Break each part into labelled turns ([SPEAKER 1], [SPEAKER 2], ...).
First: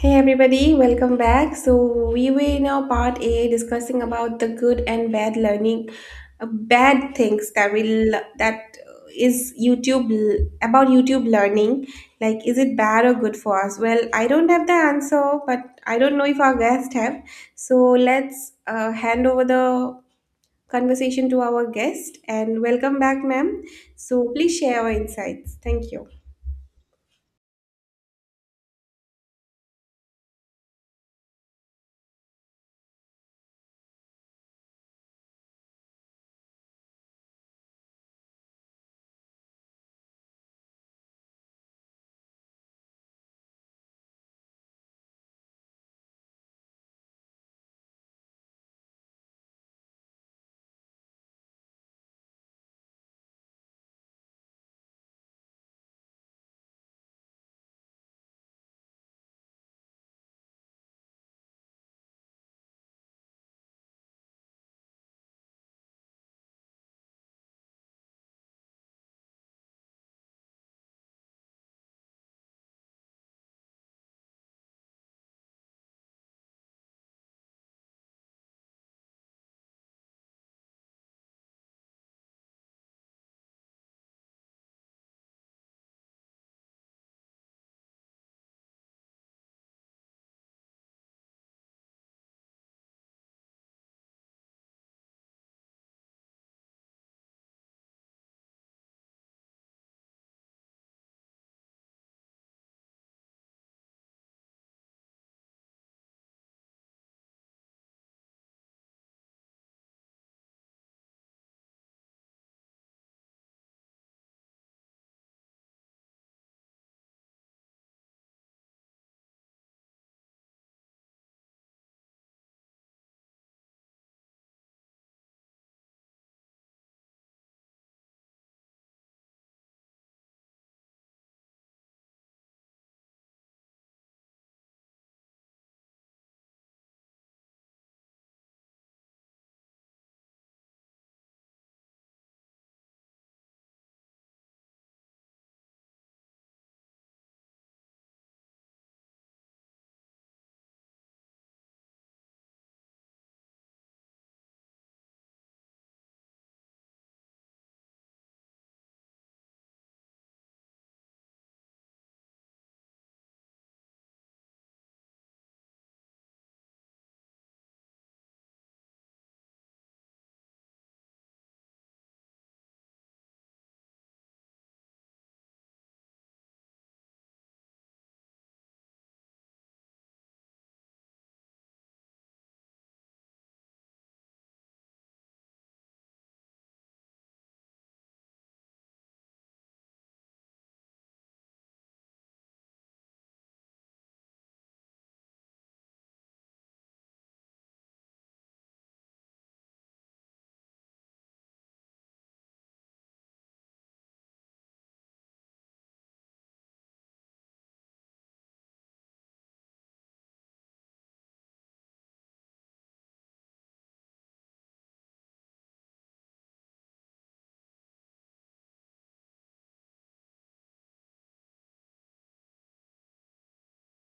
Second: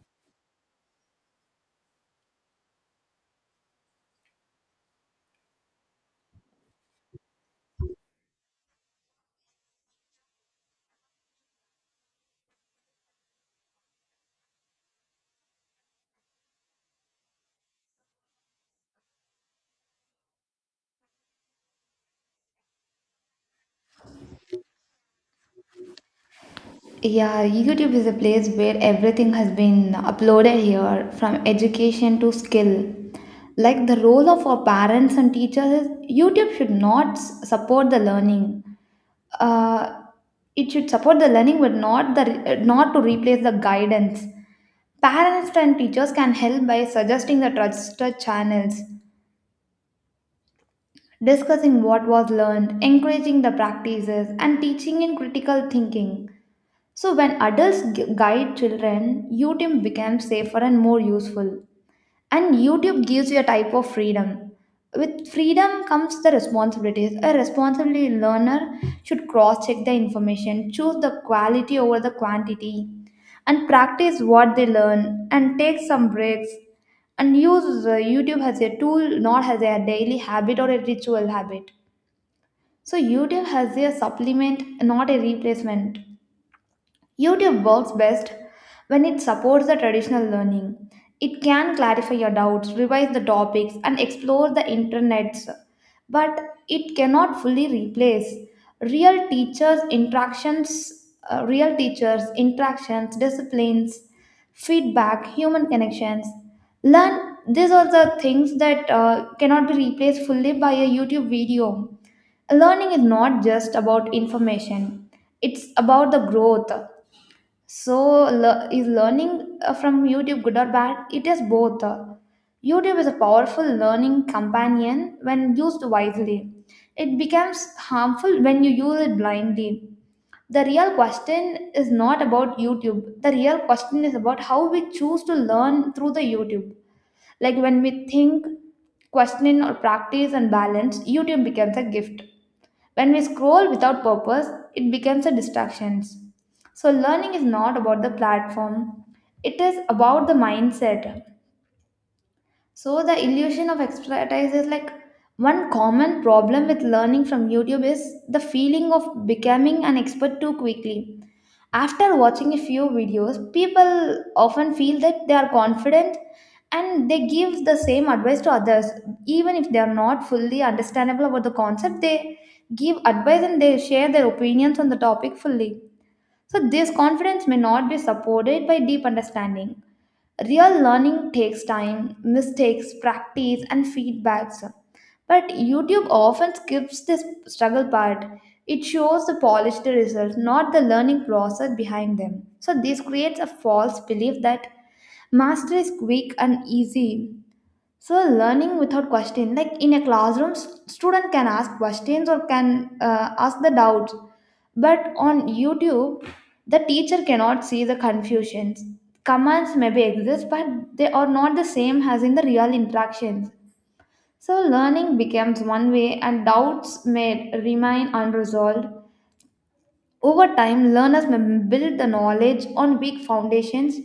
[SPEAKER 1] Hey everybody, welcome back. So we were in our part A discussing about the good and bad learning, bad things that will that is YouTube l- about YouTube learning. Like, is it bad or good for us? Well, I don't have the answer, but I don't know if our guest have. So let's hand over the conversation to our guest and welcome back, ma'am. So please share your insights. Thank you.
[SPEAKER 2] Yeah, YouTube is a place where everything has been uploaded here, from education to skill. Like the role of our parents and teachers is YouTube should not support the learning. Uh, it should support the learning, but not to replace the guidance. Parents and teachers can help by suggesting the trusted channels, discussing what was learned, encouraging the practices, and teaching in critical thinking. So, when adults guide children, YouTube becomes safer and more useful. And YouTube gives you a type of freedom. With freedom comes the responsibilities. A responsible learner should cross check the information, choose the quality over the quantity, and practice what they learn, and take some breaks, and use YouTube as a tool, not as a daily habit or a ritual habit. So, YouTube has a supplement, not a replacement. YouTube works best when it supports the traditional learning. It can clarify your doubts, revise the topics, and explore the internets, but it cannot fully replace real teachers' interactions, disciplines, feedback, human connections. Learn these are the things that cannot be replaced fully by a YouTube video. Learning is not just about information, it's about the growth. So, is learning from YouTube good or bad? It is both. YouTube is a powerful learning companion when used wisely. It becomes harmful when you use it blindly. The real question is not about YouTube. The real question is about how we choose to learn through the YouTube. Like when we think, question, or practice and balance, YouTube becomes a gift. When we scroll without purpose, it becomes a distraction. So learning is not about the platform, it is about the mindset. So the illusion of expertise is like one common problem with learning from YouTube is the feeling of becoming an expert too quickly. After watching a few videos, people often feel that they are confident and they give the same advice to others. Even if they are not fully understandable about the concept, they give advice and they share their opinions on the topic fully. So, this confidence may not be supported by deep understanding. Real learning takes time, mistakes, practice, and feedbacks. But YouTube often skips this struggle part. It shows the polished results, not the learning process behind them. So, this creates a false belief that mastery is quick and easy. So learning without question, like in a classroom, student can ask questions or can ask the doubts. But on YouTube, the teacher cannot see the confusions. Commands maybe exist, but they are not the same as in the real interactions. So learning becomes one way, and doubts may remain unresolved. Over time, learners may build the knowledge on weak foundations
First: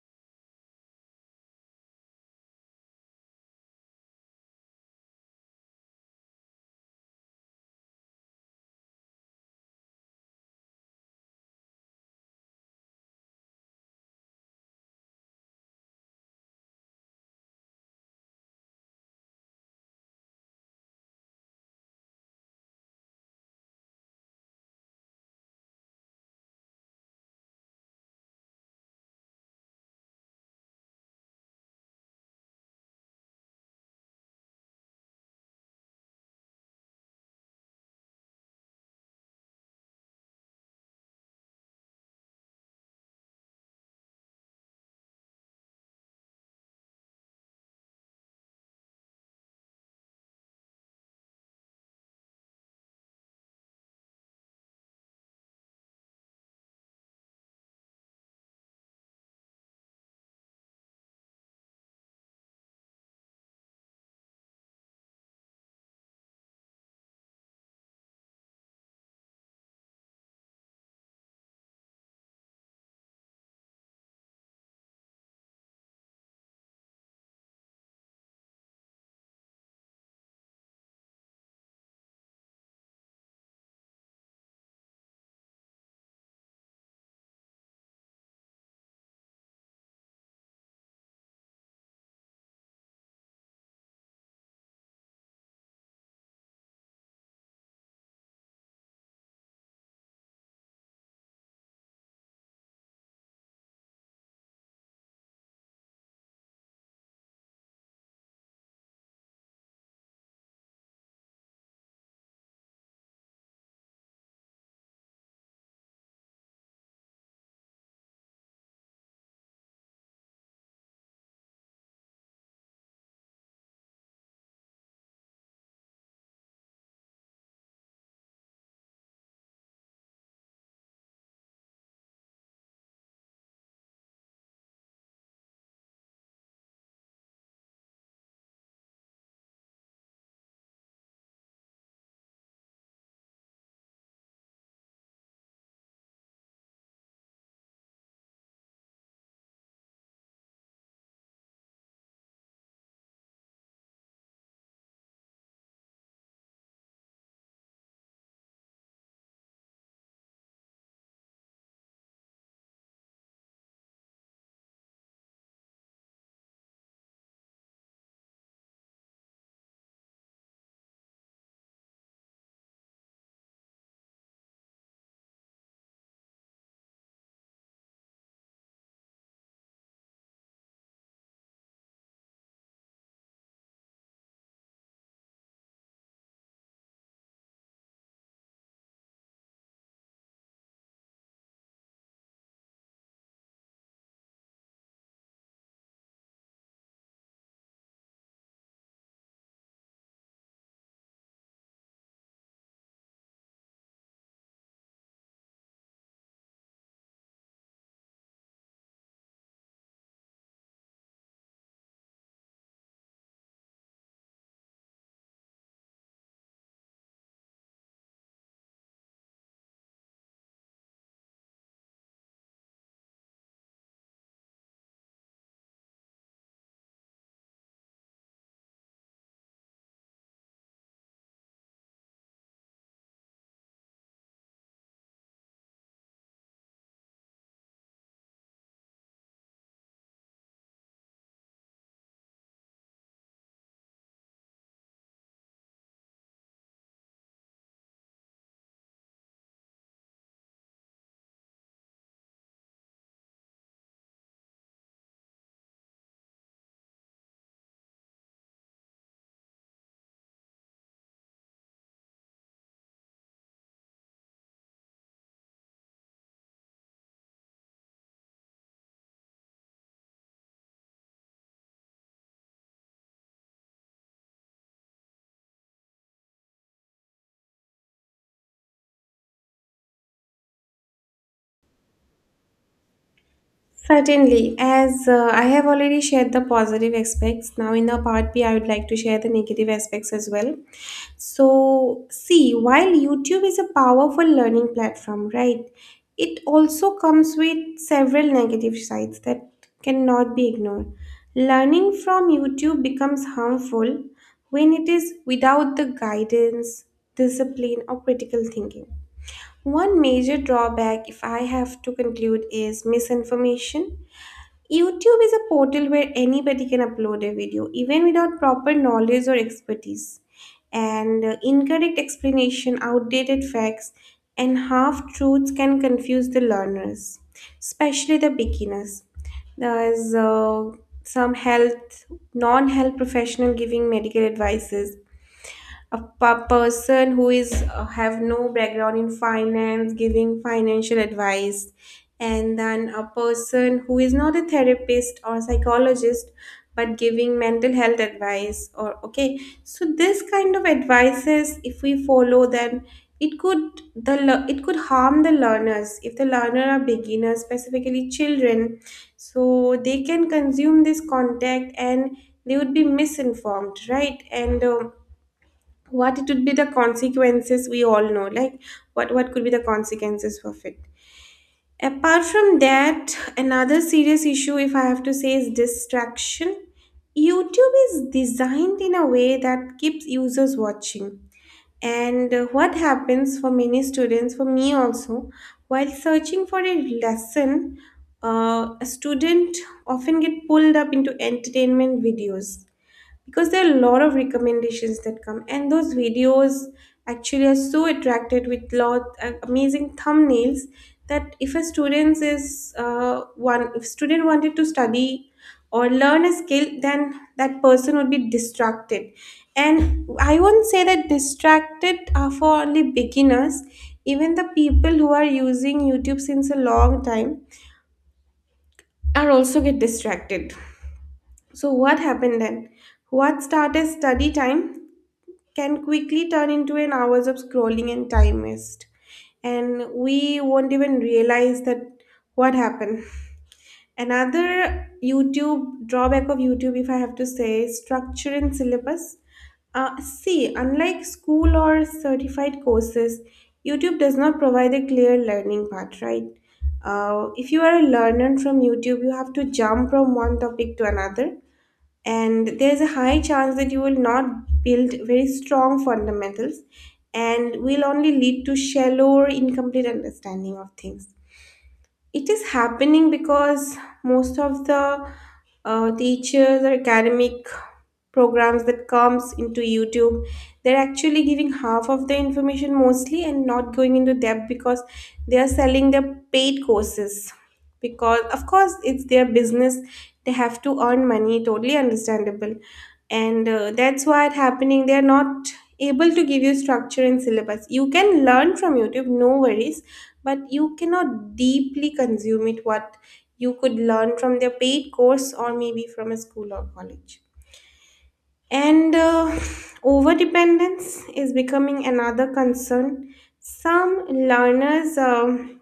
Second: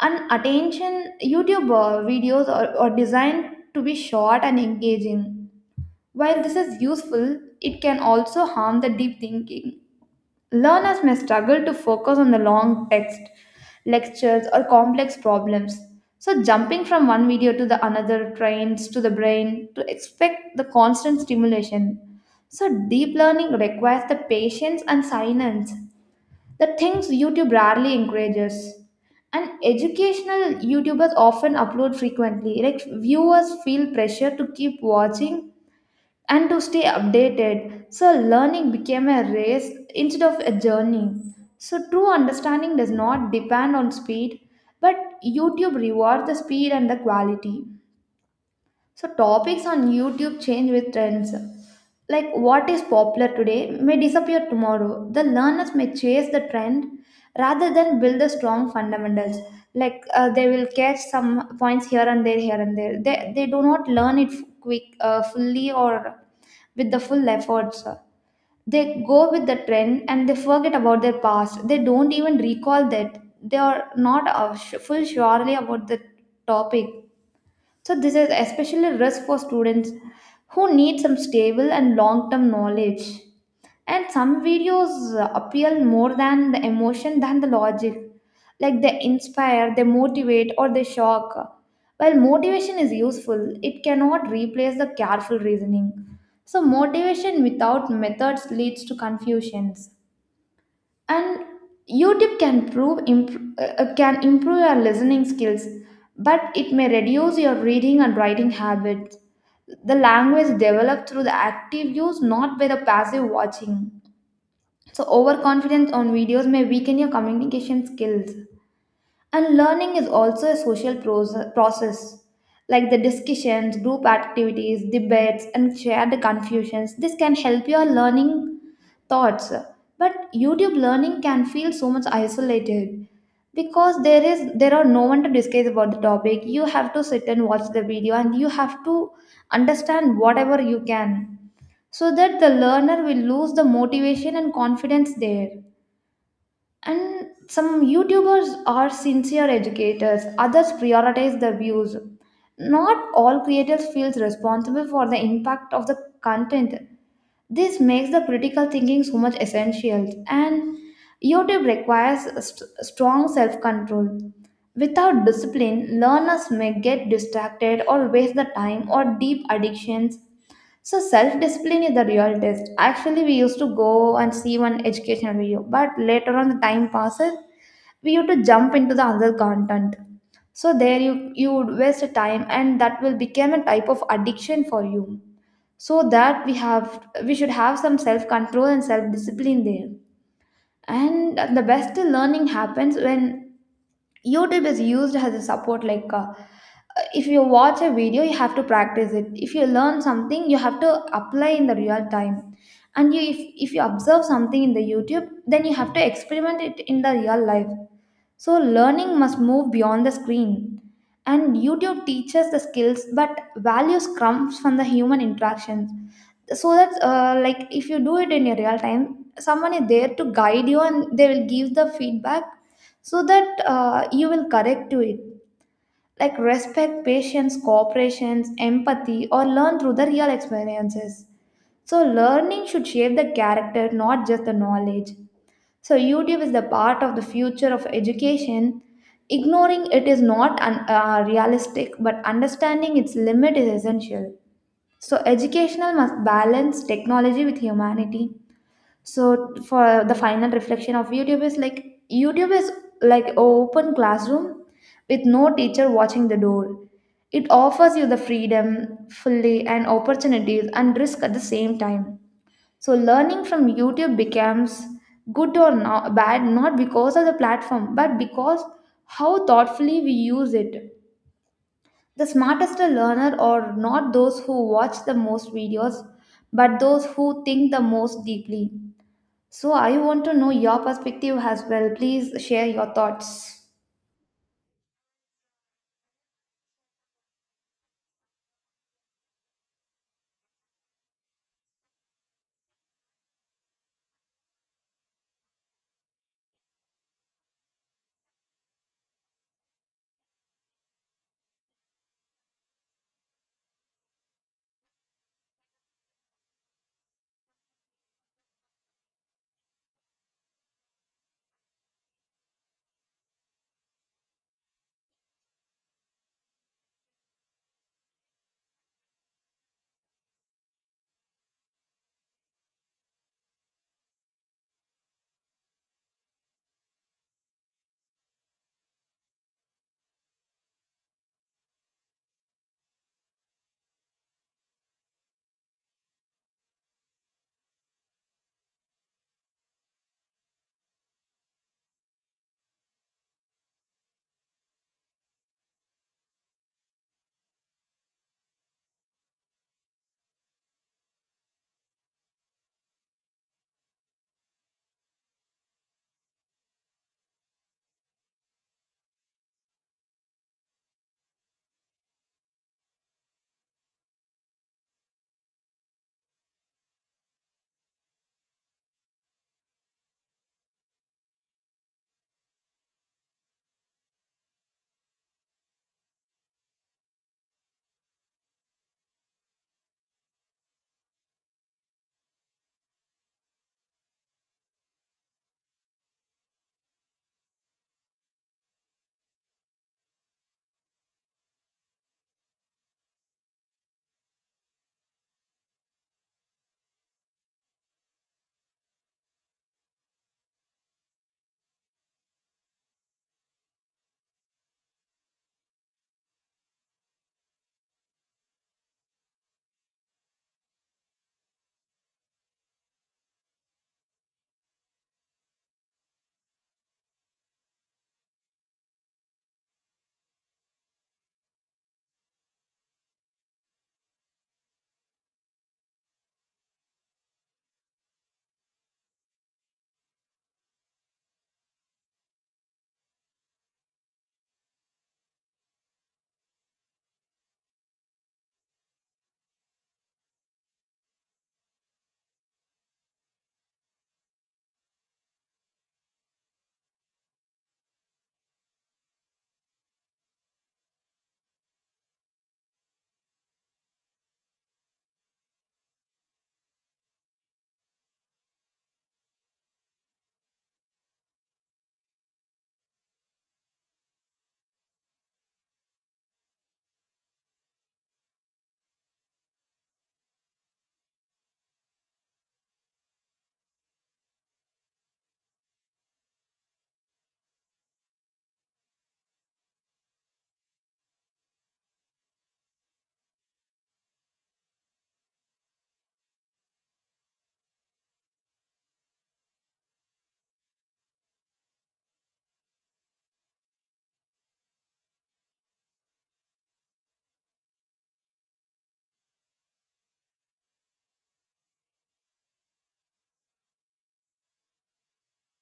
[SPEAKER 2] and attention. YouTube videos are designed to be short and engaging. While this is useful, it can also harm the deep thinking. Learners may struggle to focus on the long text, lectures, or complex problems. So, jumping from one video to the another trains to the brain to expect the constant stimulation. So, deep learning requires the patience and silence the things YouTube rarely encourages. And educational YouTubers often upload frequently. Like viewers feel pressure to keep watching and to stay updated. So learning became a race instead of a journey. So true understanding does not depend on speed, but YouTube rewards the speed and the quality. So topics on YouTube change with trends. Like what is popular today may disappear tomorrow. The learners may chase the trend rather than build the strong fundamentals. Like they will catch some points here and there, here and there. They do not learn it fully or with the full efforts. They go with the trend and they forget about their past. They don't even recall that they are not sh- full surely about the topic. So this is especially risk for students who need some stable and long-term knowledge. And some videos appeal more than the emotion than the logic. Like they inspire, they motivate, or they shock. While motivation is useful, it cannot replace the careful reasoning. So motivation without methods leads to confusions. And YouTube can improve your listening skills, but it may reduce your reading and writing habits. The language developed through the active use, not by the passive watching. So overconfidence on videos may weaken your communication skills. And learning is also a social process, like the discussions, group activities, debates, and shared confusions. This can help your learning thoughts. But YouTube learning can feel so much isolated because there are no one to discuss about the topic. You have to sit and watch the video, and you have to understand whatever you can, so that the learner will lose the motivation and confidence there. And some YouTubers are sincere educators, others prioritize their views. Not all creators feels responsible for the impact of the content. This makes the critical thinking so much essential. And YouTube requires a strong self-control. Without discipline, learners may get distracted or waste the time or deep addictions. So self discipline is the real test. Actually, we used to go and see one educational video, but later on the time passes, we used to jump into the other content. So there you would waste time, and that will become a type of addiction for you. So that we should have some self control and self discipline there. And the best learning happens when YouTube is used as a support, like if you watch a video you have to practice it. If you learn something you have to apply in the real time. And you if you observe something in the YouTube then you have to experiment it in the real life. So learning must move beyond the screen. And YouTube teaches the skills, but values comes from the human interactions. So that's like if you do it in your real time, someone is there to guide you and they will give the feedback, so that you will correct to it, like respect, patience, cooperations, empathy, or learn through the real experiences. So, learning should shape the character, not just the knowledge. So, YouTube is the part of the future of education. Ignoring it is not realistic, but understanding its limit is essential. So, educational must balance technology with humanity. So for the final reflection of YouTube is like a open classroom with no teacher watching the door. It offers you the freedom fully and opportunities and risk at the same time. So learning from YouTube becomes good or not bad not because of the platform but because how thoughtfully we use it. The smartest learner are not those who watch the most videos but those who think the most deeply. So I want to know your perspective as well. Please share your thoughts.
[SPEAKER 1] Certainly, as I have already shared the positive aspects, now in the part B, I would like to share the negative aspects as well. So, see, while YouTube is a powerful learning platform, right, it also comes with several negative sides that cannot be ignored. Learning from YouTube becomes harmful when it is without the guidance, discipline, or critical thinking. One major drawback, if I have to conclude, is misinformation. YouTube is a portal where anybody can upload a video, even without proper knowledge or expertise. And Incorrect explanation, outdated facts, and half truths can confuse the learners, especially the beginners. There is some health, non health professional giving medical advices, a person who is have no background in finance giving financial advice, and then a person who is not a therapist or psychologist but giving mental health advice, or okay. So this kind of advices, if we follow, then it could it could harm the learners if the learner are beginners, specifically children. So they can consume this contact and they would be misinformed, right? And what it would be the consequences, we all know. Like what could be the consequences of it? Apart from that, another serious issue, if I have to say, is distraction. YouTube is designed in a way that keeps users watching, and what happens for many students, for me also, while searching for a lesson, a student often get pulled up into entertainment videos, because there are a lot of recommendations that come, and those videos actually are so attracted with lot amazing thumbnails, that if a student is one if student wanted to study or learn a skill, then that person would be distracted. And I won't say that distracted are for only beginners. Even the people who are using YouTube since a long time are also get distracted. So what happened then, what started study time can quickly turn into an hours of scrolling and time waste, and we won't even realize that what happened. another youtube drawback of YouTube, if I have to say, is structure and syllabus. See, unlike school or certified courses, YouTube does not provide a clear learning path, right? If you are a learner from YouTube, you have to jump from one topic to another, and there's a high chance that you will not build very strong fundamentals, and will only lead to shallow or incomplete understanding of things. It is happening because most of the teachers or academic programs that comes into YouTube, they're actually giving half of the information mostly, and not going into depth because they are selling their paid courses. Because of course it's their business, they have to earn money. Totally understandable. And That's why it's happening. They are not able to give you structure and syllabus. You can learn from YouTube, no worries, but you cannot deeply consume it what you could learn from their paid course, or maybe from a school or college. And Overdependence is becoming another concern. Some learners,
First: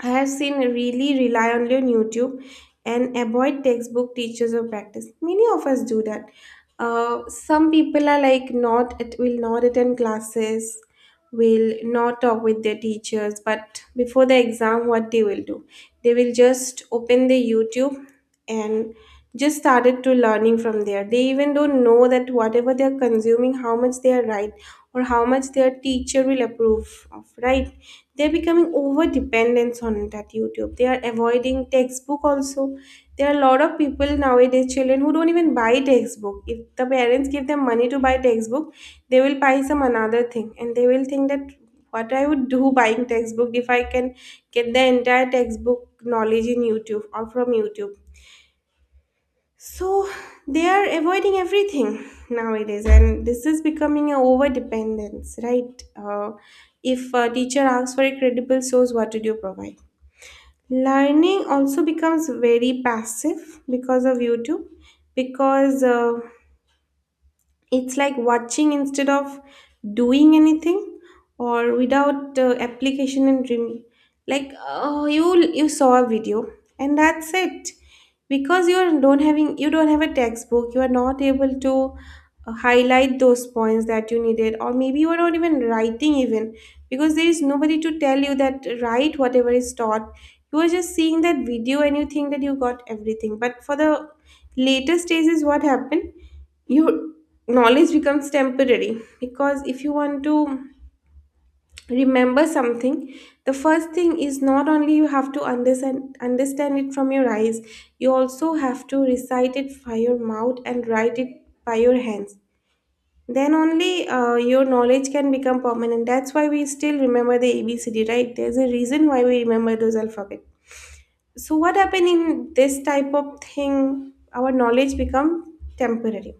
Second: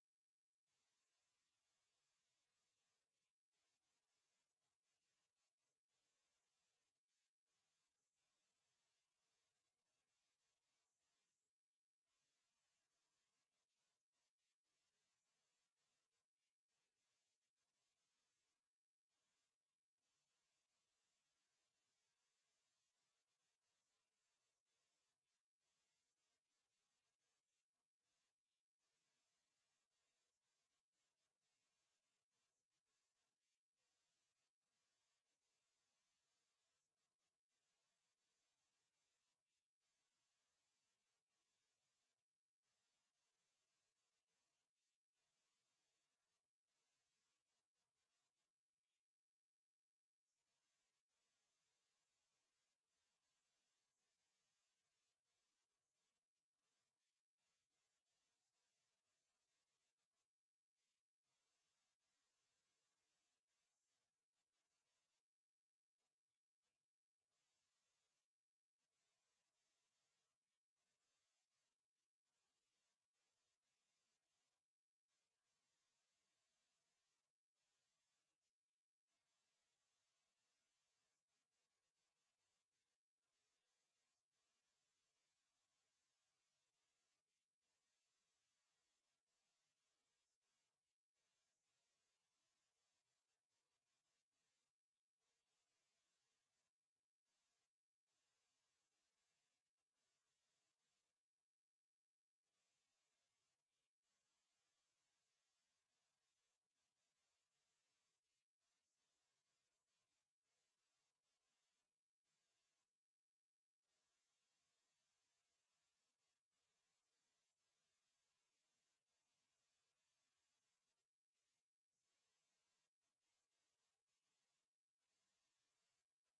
[SPEAKER 1] I have seen, really rely on your YouTube and avoid textbook, teachers, or practice. Many of us do that. Some people are like not, it will not attend classes, will not talk with their teachers, but before the exam, what they will do? They will just open the YouTube and just started to learning from there. They even don't know that whatever they are consuming, how much they are right, or how much their teacher will approve of, right? They're becoming over dependence on that YouTube. They are avoiding textbook also. There are a lot of people nowadays, children, who don't even buy textbook. If the parents give them money to buy textbook, they will buy some another thing, and they will think that what I would do buying textbook if I can get the entire textbook knowledge in YouTube or from YouTube. So they are avoiding everything nowadays, and this is becoming a over dependence, right? If a teacher asks for a credible source, what did you provide? Learning also becomes very passive because of YouTube, because it's like watching instead of doing anything, or without application and dreaming. Like, oh, you saw a video and that's it. Because you are don't having you don't have a textbook, you are not able to highlight those points that you needed, or maybe you are not even writing even, because there is nobody to tell you that write whatever is taught. You are just seeing that video and you think that you got everything, but for the later stages, what happened, your knowledge becomes temporary. Because if you want to remember something, the first thing is not only you have to understand it from your eyes, you also have to recite it by your mouth and write it by your hands. Then only your knowledge can become permanent. That's why we still remember the ABCD, right? There's a reason why we remember those alphabet. So what happened in this type of thing, our knowledge become temporary.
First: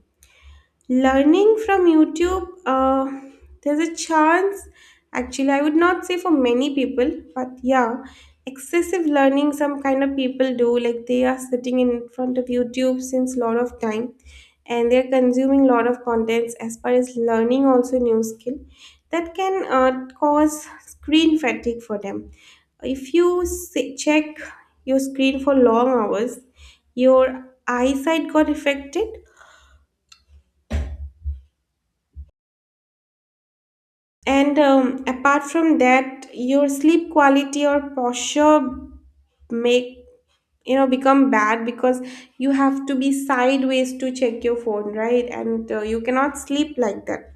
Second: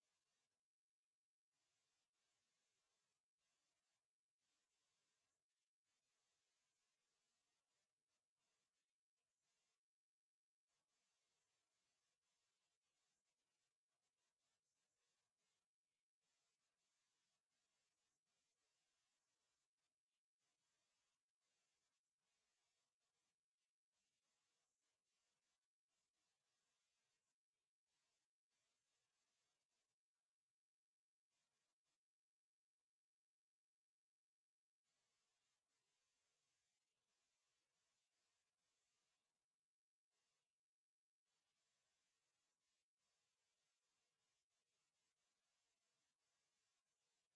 [SPEAKER 1] Learning from YouTube, there's a chance, actually, I would not say for many people, but yeah, excessive learning some kind of people do. Like they are sitting in front of YouTube since lot of time, and they're consuming lot of contents as far as learning also new skill, that can cause screen fatigue for them. If you check your screen for long hours, your eyesight got affected. And Apart from that, your sleep quality or posture make, you know, become bad because you have to be sideways to check your phone, right? And You cannot sleep like that.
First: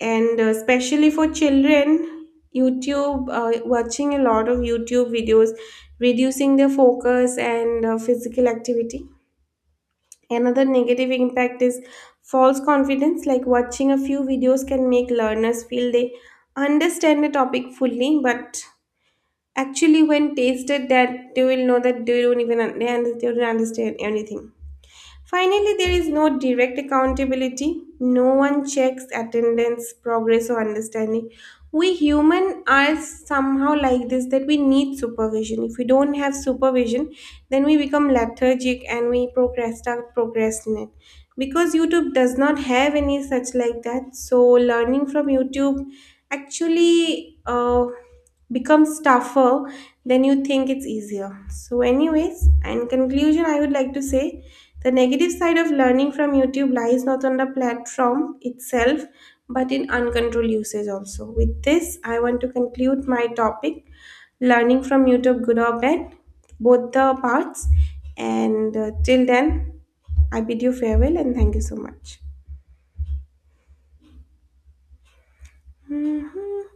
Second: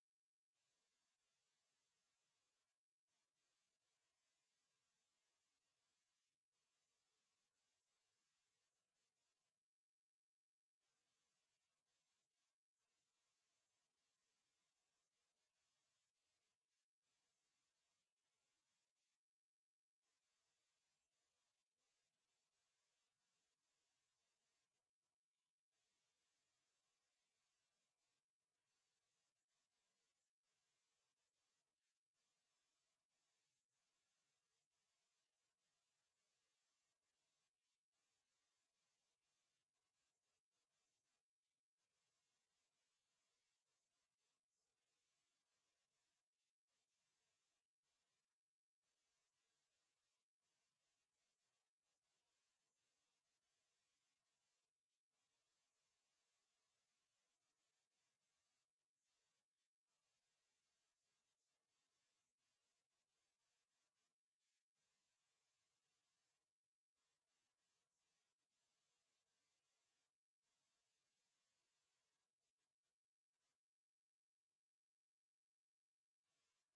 [SPEAKER 1] And Especially for children, YouTube watching a lot of YouTube videos, reducing their focus and physical activity. Another negative impact is false confidence, like watching a few videos can make learners feel they understand the topic fully, but actually, when tasted that, they will know that they don't even they don't understand anything. Finally, there is no direct accountability. No one checks attendance, progress, or understanding. We human are somehow like this, that we need supervision. If we don't have supervision, then we become lethargic and we procrastinate, because YouTube does not have any such like that. So learning from YouTube actually becomes tougher than you think it's easier. So anyways, in conclusion, I would like to say the negative side of learning from YouTube lies not on the platform itself, but in uncontrolled usage. Also, with this I want to conclude my topic, learning from YouTube good or bad, both the parts. And Till then, I bid you farewell and thank you so much.